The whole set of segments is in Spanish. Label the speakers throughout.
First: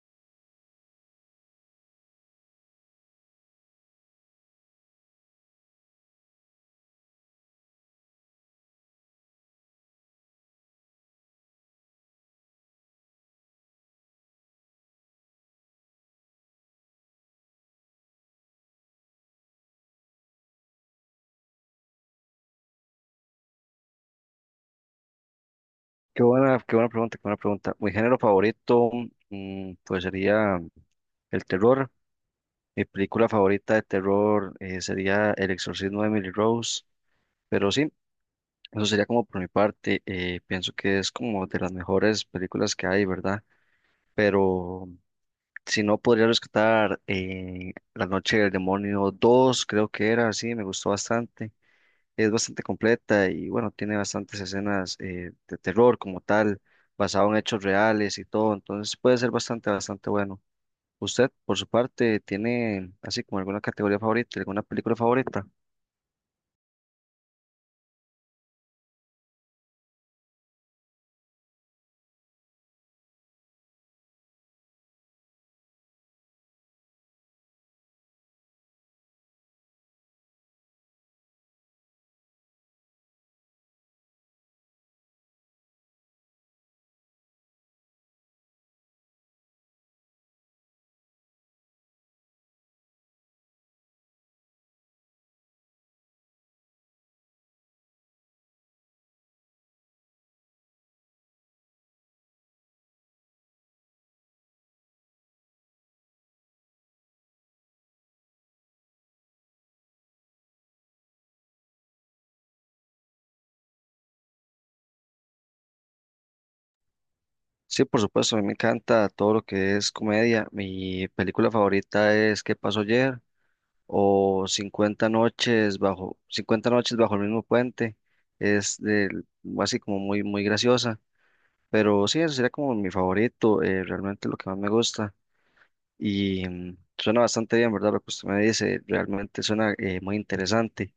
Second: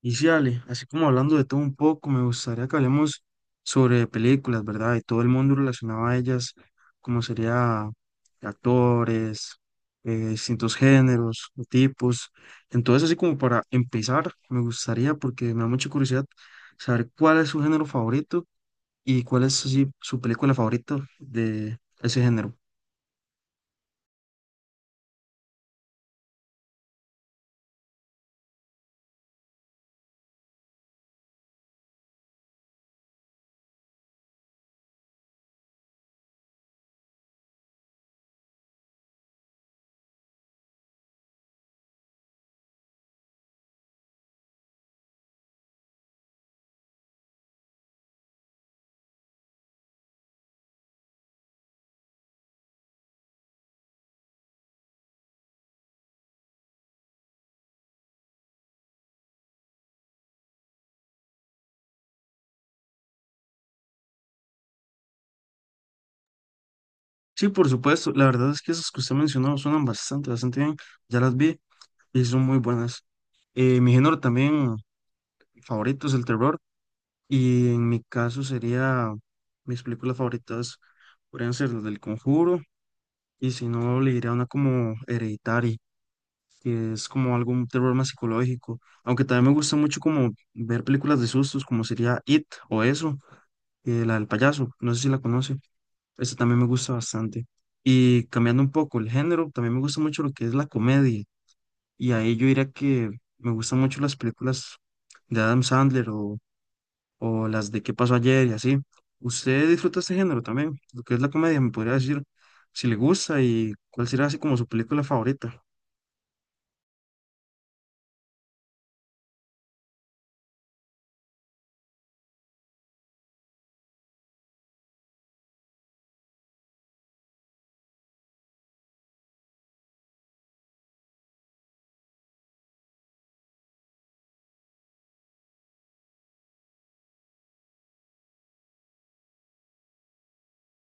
Speaker 1: Y sí, Ale, así como hablando de todo un poco, me gustaría que hablemos sobre películas, ¿verdad? Y todo el mundo relacionado a ellas, como sería actores, distintos géneros o tipos. Entonces, así como para empezar, me gustaría, porque me da mucha curiosidad, saber cuál es su género favorito y cuál es, así, su película favorita de ese género.
Speaker 2: Qué buena pregunta, qué buena pregunta. Mi género favorito, pues sería el terror. Mi película favorita de terror sería El Exorcismo de Emily Rose. Pero sí, eso sería como por mi parte. Pienso que es como de las mejores películas que hay, ¿verdad? Pero si no, podría rescatar La Noche del Demonio dos, creo que era, sí, me gustó bastante, es bastante completa y bueno, tiene bastantes escenas de terror como tal, basado en hechos reales y todo, entonces puede ser bastante, bastante bueno. ¿Usted, por su parte, tiene así como alguna categoría favorita, alguna película favorita?
Speaker 1: Sí, por supuesto, la verdad es que esas que usted mencionó suenan bastante, bastante bien, ya las vi y son muy buenas. Mi género también favoritos, el terror. Y en mi caso sería, mis películas favoritas podrían ser las del Conjuro, y si no, le diría una como Hereditary, que es como algún terror más psicológico. Aunque también me gusta mucho como ver películas de sustos, como sería It o eso, la del payaso, no sé si la conoce. Esta también me gusta bastante. Y cambiando un poco el género, también me gusta mucho lo que es la comedia. Y ahí yo diría que me gustan mucho las películas de Adam Sandler o las de qué pasó ayer y así. ¿Usted disfruta este género también? Lo que es la comedia, me podría decir si le gusta y cuál será, así como, su película favorita.
Speaker 2: Sí, por supuesto, a mí me encanta todo lo que es comedia. Mi película favorita es ¿Qué pasó ayer? O 50 noches bajo el mismo puente. Es del- Así como muy muy graciosa, pero sí, eso sería como mi favorito, realmente lo que más me gusta. Y suena bastante bien, ¿verdad? Lo que usted me dice realmente suena muy interesante.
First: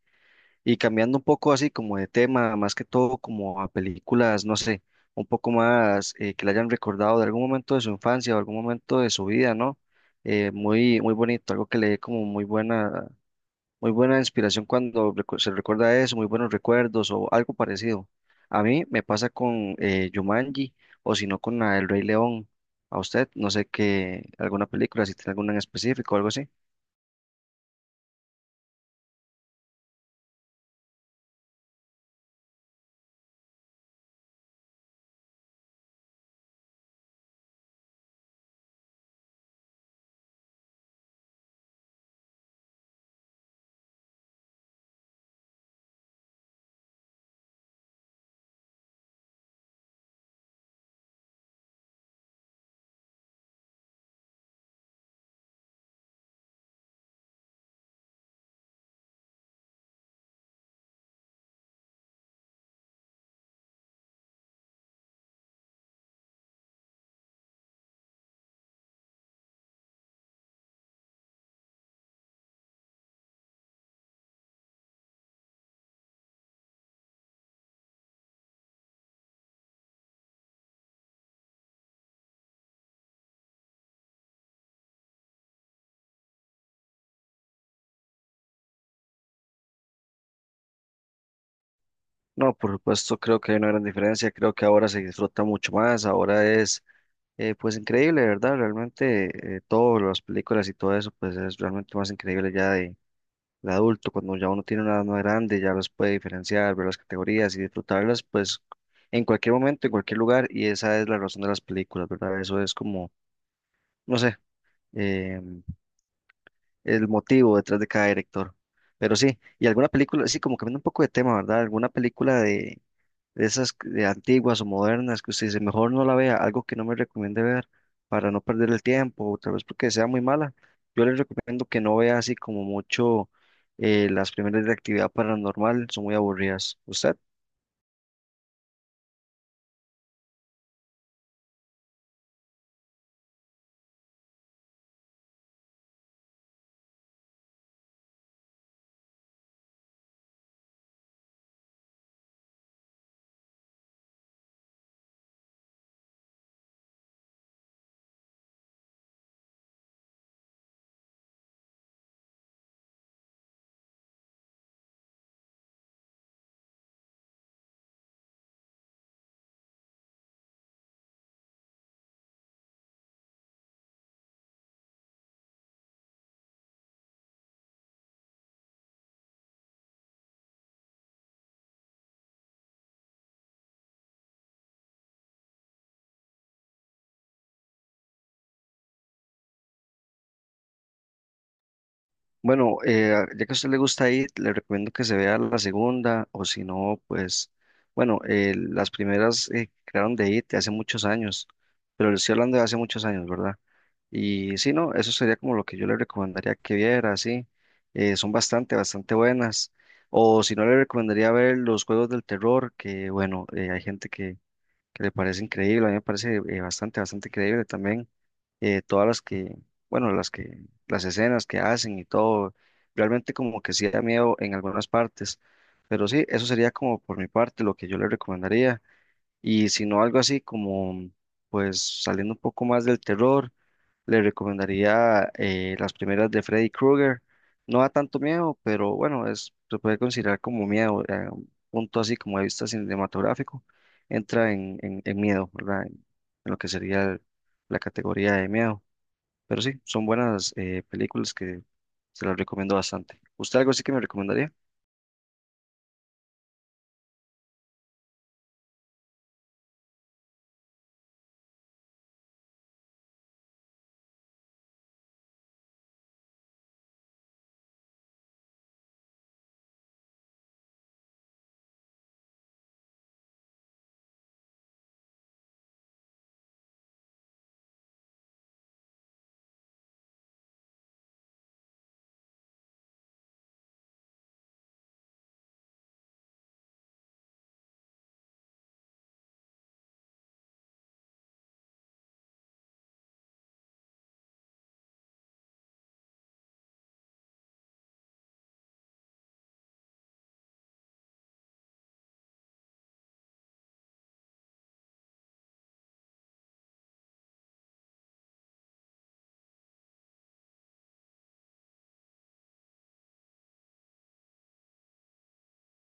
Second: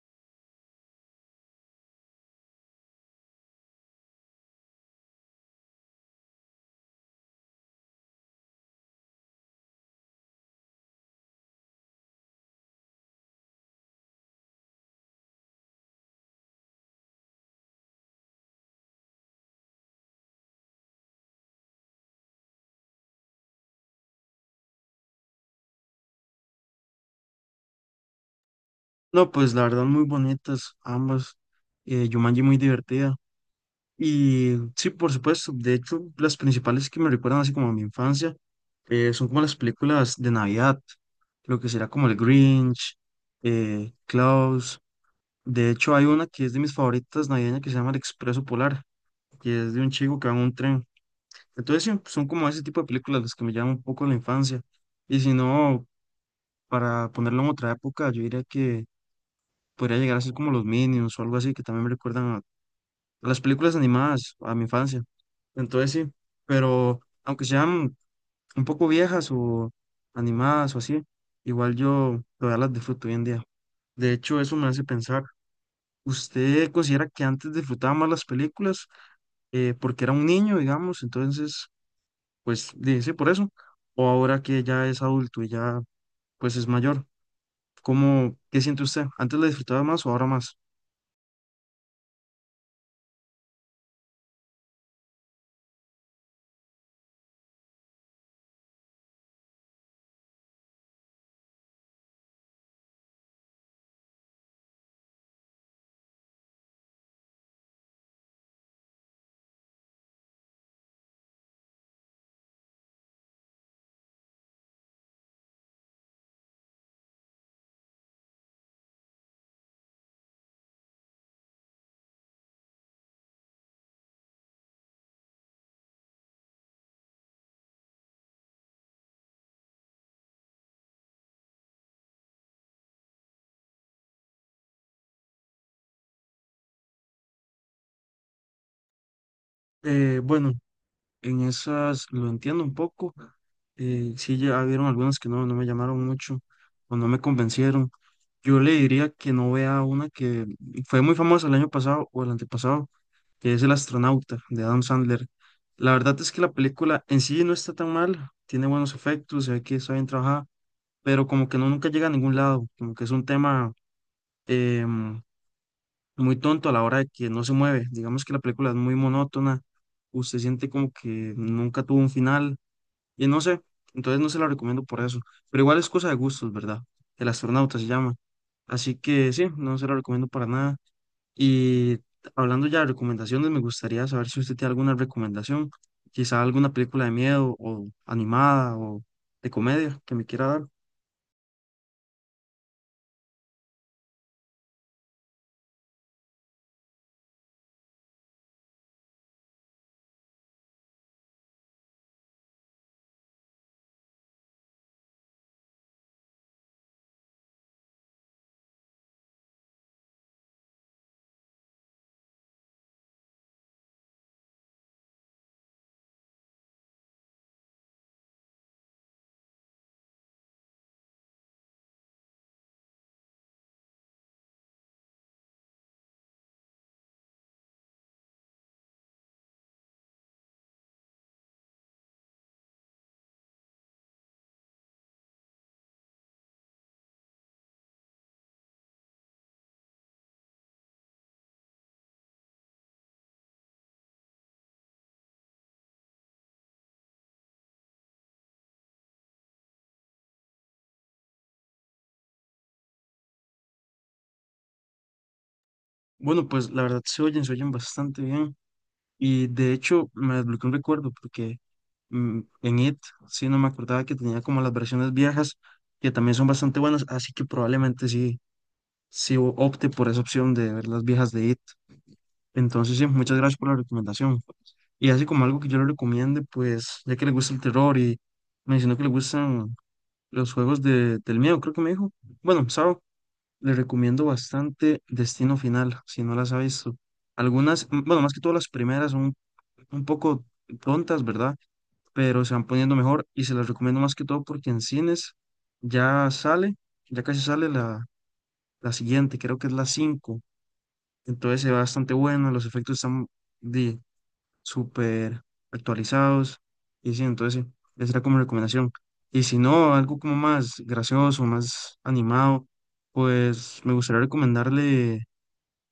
Speaker 2: Y cambiando un poco así como de tema, más que todo como a películas, no sé, un poco más que le hayan recordado de algún momento de su infancia o algún momento de su vida, ¿no? Muy, muy bonito, algo que le dé como muy buena inspiración cuando se recuerda eso, muy buenos recuerdos o algo parecido. A mí me pasa con Jumanji o si no con la El Rey León. A usted, no sé qué, alguna película, si tiene alguna en específico o algo así.
Speaker 1: No, pues la verdad muy bonitas ambas. Jumanji muy divertida. Y sí, por supuesto, de hecho las principales que me recuerdan así como a mi infancia son como las películas de Navidad, lo que será como el Grinch, Klaus. De hecho hay una que es de mis favoritas navideñas que se llama El Expreso Polar, que es de un chico que va en un tren. Entonces sí, son como ese tipo de películas las que me llaman un poco la infancia. Y si no, para ponerlo en otra época, yo diría que podría llegar a ser como los Minions o algo así, que también me recuerdan a las películas animadas, a mi infancia. Entonces sí, pero aunque sean un poco viejas o animadas o así, igual yo todavía las disfruto hoy en día. De hecho, eso me hace pensar, ¿usted considera que antes disfrutaba más las películas porque era un niño, digamos? Entonces sí, por eso. O ahora que ya es adulto y ya pues es mayor, ¿cómo, qué siente usted? ¿Antes la disfrutaba más o ahora más?
Speaker 2: No, por supuesto, creo que hay una gran diferencia. Creo que ahora se disfruta mucho más. Ahora es, pues, increíble, ¿verdad? Realmente, todas las películas y todo eso, pues, es realmente más increíble ya de adulto, cuando ya uno tiene una edad más grande, ya los puede diferenciar, ver las categorías y disfrutarlas, pues en cualquier momento, en cualquier lugar, y esa es la razón de las películas, ¿verdad? Eso es como, no sé, eh, el motivo detrás de cada director. Pero sí, y alguna película, sí, como cambiando un poco de tema, ¿verdad? Alguna película de, de antiguas o modernas que usted dice, mejor no la vea, algo que no me recomiende ver para no perder el tiempo, o tal vez porque sea muy mala. Yo les recomiendo que no vea así como mucho las primeras de actividad paranormal, son muy aburridas. ¿Usted?
Speaker 1: Bueno, en esas lo entiendo un poco. Sí, ya vieron algunas que no, no me llamaron mucho o no me convencieron. Yo le diría que no vea una que fue muy famosa el año pasado o el antepasado, que es El astronauta de Adam Sandler. La verdad es que la película en sí no está tan mal, tiene buenos efectos, se ve que está bien trabajada, pero como que nunca llega a ningún lado, como que es un tema em, muy tonto a la hora de que no se mueve. Digamos que la película es muy monótona, usted siente como que nunca tuvo un final, y no sé, entonces no se la recomiendo por eso. Pero igual es cosa de gustos, ¿verdad? El astronauta se llama. Así que sí, no se la recomiendo para nada. Y hablando ya de recomendaciones, me gustaría saber si usted tiene alguna recomendación, quizá alguna película de miedo o animada o de comedia que me quiera dar.
Speaker 2: Bueno, ya que a usted le gusta ir, le recomiendo que se vea la segunda, o si no, pues, bueno, las primeras que crearon de IT hace muchos años, pero le estoy hablando de hace muchos años, ¿verdad? Y sí, no, eso sería como lo que yo le recomendaría que viera, sí, son bastante, bastante buenas, o si no, le recomendaría ver los juegos del terror, que bueno, hay gente que le parece increíble, a mí me parece bastante, bastante creíble también todas las que, bueno, las que, las escenas que hacen y todo, realmente como que sí da miedo en algunas partes, pero sí, eso sería como por mi parte lo que yo le recomendaría, y si no algo así como, pues saliendo un poco más del terror, le recomendaría las primeras de Freddy Krueger. No da tanto miedo, pero bueno, es, se puede considerar como miedo, un punto así como de vista cinematográfico, entra en miedo, ¿verdad? En lo que sería la categoría de miedo. Pero sí, son buenas películas que se las recomiendo bastante. ¿Usted algo así que me recomendaría?
Speaker 1: Bueno, pues la verdad se oyen bastante bien. Y de hecho me desbloqueó un recuerdo porque en IT sí no me acordaba que tenía como las versiones viejas, que también son bastante buenas, así que probablemente sí opte por esa opción de ver las viejas de IT. Entonces sí, muchas gracias por la recomendación. Y así como algo que yo le recomiende, pues ya que le gusta el terror y mencionó que le gustan los juegos del miedo, creo que me dijo. Bueno, Sao, le recomiendo bastante Destino Final, si no las ha visto. Algunas, mm, bueno, más que todas las primeras son un poco tontas, ¿verdad? Pero se van poniendo mejor y se las recomiendo más que todo porque en cines ya sale, ya casi sale la siguiente, creo que es la cinco. Entonces se ve bastante bueno, los efectos están de, súper actualizados y sí, entonces sí, esa era como recomendación. Y si no, algo como más gracioso, más animado, pues me gustaría recomendarle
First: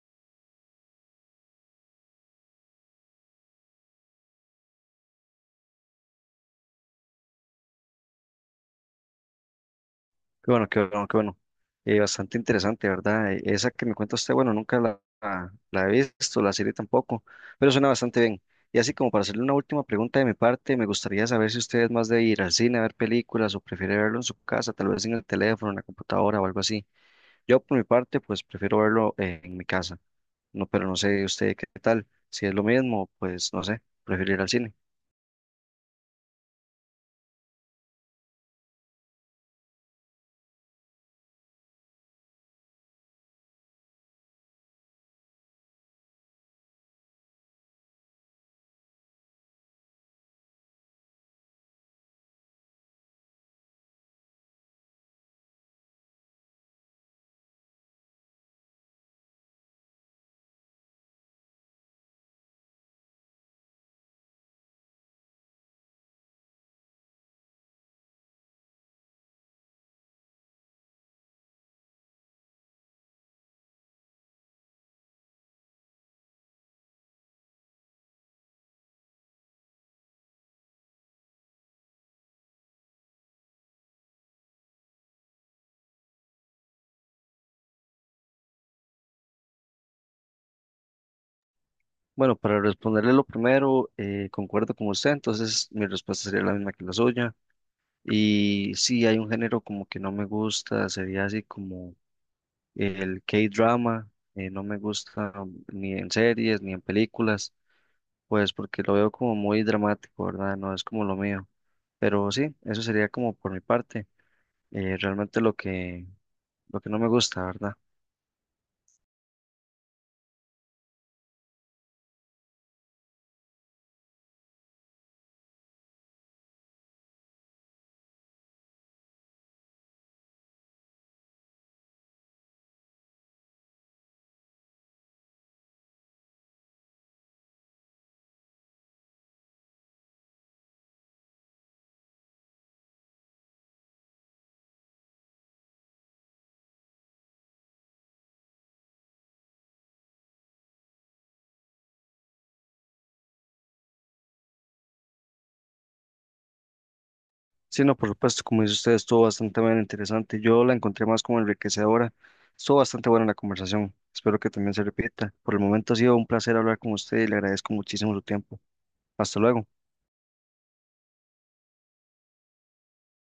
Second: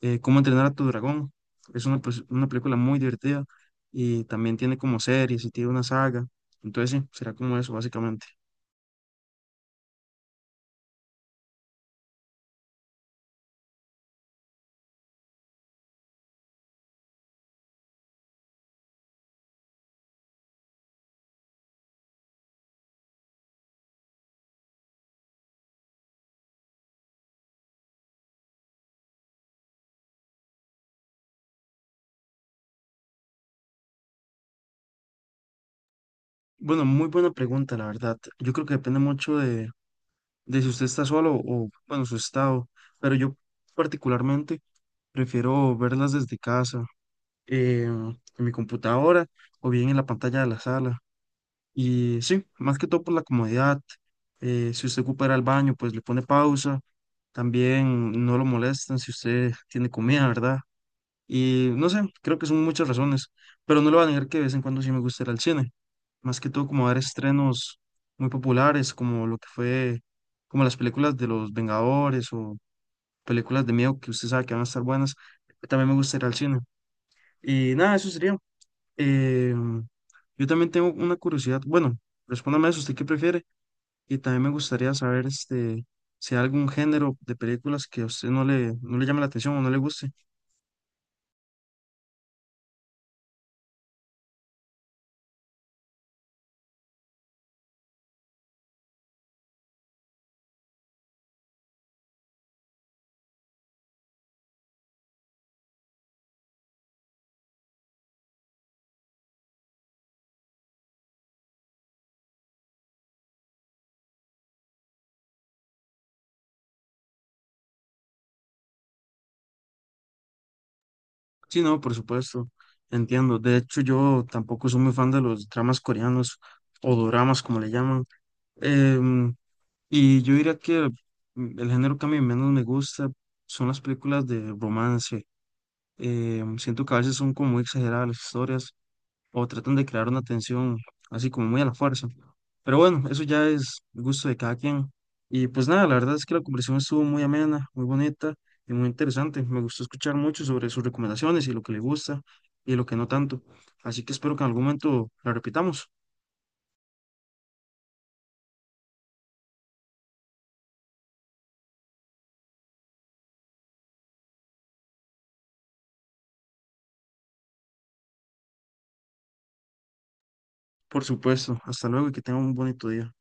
Speaker 1: Cómo entrenar a tu dragón. Es una, pues, una película muy divertida y también tiene como series y tiene una saga. Entonces, sí, será como eso, básicamente.
Speaker 2: Qué bueno, qué bueno, qué bueno. Bastante interesante, ¿verdad? Esa que me cuenta usted, bueno, nunca la he visto, la serie tampoco, pero suena bastante bien. Y así como para hacerle una última pregunta de mi parte, me gustaría saber si usted es más de ir al cine a ver películas o prefiere verlo en su casa, tal vez en el teléfono, en la computadora o algo así. Yo por mi parte, pues prefiero verlo en mi casa, no, pero no sé usted qué tal. Si es lo mismo, pues no sé, prefiero ir al cine.
Speaker 1: Bueno, muy buena pregunta, la verdad. Yo creo que depende mucho de si usted está solo o, bueno, su estado. Pero yo particularmente prefiero verlas desde casa, en mi computadora o bien en la pantalla de la sala. Y sí, más que todo por la comodidad. Si usted ocupa ir al baño, pues le pone pausa. También no lo molestan si usted tiene comida, ¿verdad? Y no sé, creo que son muchas razones, pero no le voy a negar que de vez en cuando sí me gusta ir al cine, más que todo como ver estrenos muy populares, como lo que fue, como las películas de los Vengadores o películas de miedo que usted sabe que van a estar buenas, también me gusta ir al cine. Y nada, eso sería. Em, yo también tengo una curiosidad, bueno, respóndame eso, ¿usted qué prefiere? Y también me gustaría saber este, si hay algún género de películas que a usted no le llame la atención o no le guste.
Speaker 2: Bueno, para responderle lo primero, concuerdo con usted, entonces mi respuesta sería la misma que la suya. Y sí, hay un género como que no me gusta, sería así como el K-drama, no me gusta ni en series ni en películas, pues porque lo veo como muy dramático, ¿verdad? No es como lo mío. Pero sí, eso sería como por mi parte, realmente lo que no me gusta, ¿verdad?
Speaker 1: Sí, no, por supuesto, entiendo. De hecho, yo tampoco soy muy fan de los dramas coreanos o doramas, como le llaman. Em, y yo diría que mm, el género que a mí menos me gusta son las películas de romance. Siento que a veces son como muy exageradas las historias o tratan de crear una tensión así como muy a la fuerza. Pero bueno, eso ya es gusto de cada quien. Y pues nada, la verdad es que la conversación estuvo muy amena, muy bonita y muy interesante. Me gustó escuchar mucho sobre sus recomendaciones y lo que le gusta y lo que no tanto. Así que espero que en algún momento la repitamos.
Speaker 2: Sí, no, por supuesto, como dice usted, estuvo bastante bien interesante. Yo la encontré más como enriquecedora. Estuvo bastante buena la conversación. Espero que también se repita. Por el momento ha sido un placer hablar con usted y le agradezco muchísimo su tiempo. Hasta luego.
Speaker 1: Por supuesto, hasta luego y que tengan un bonito día.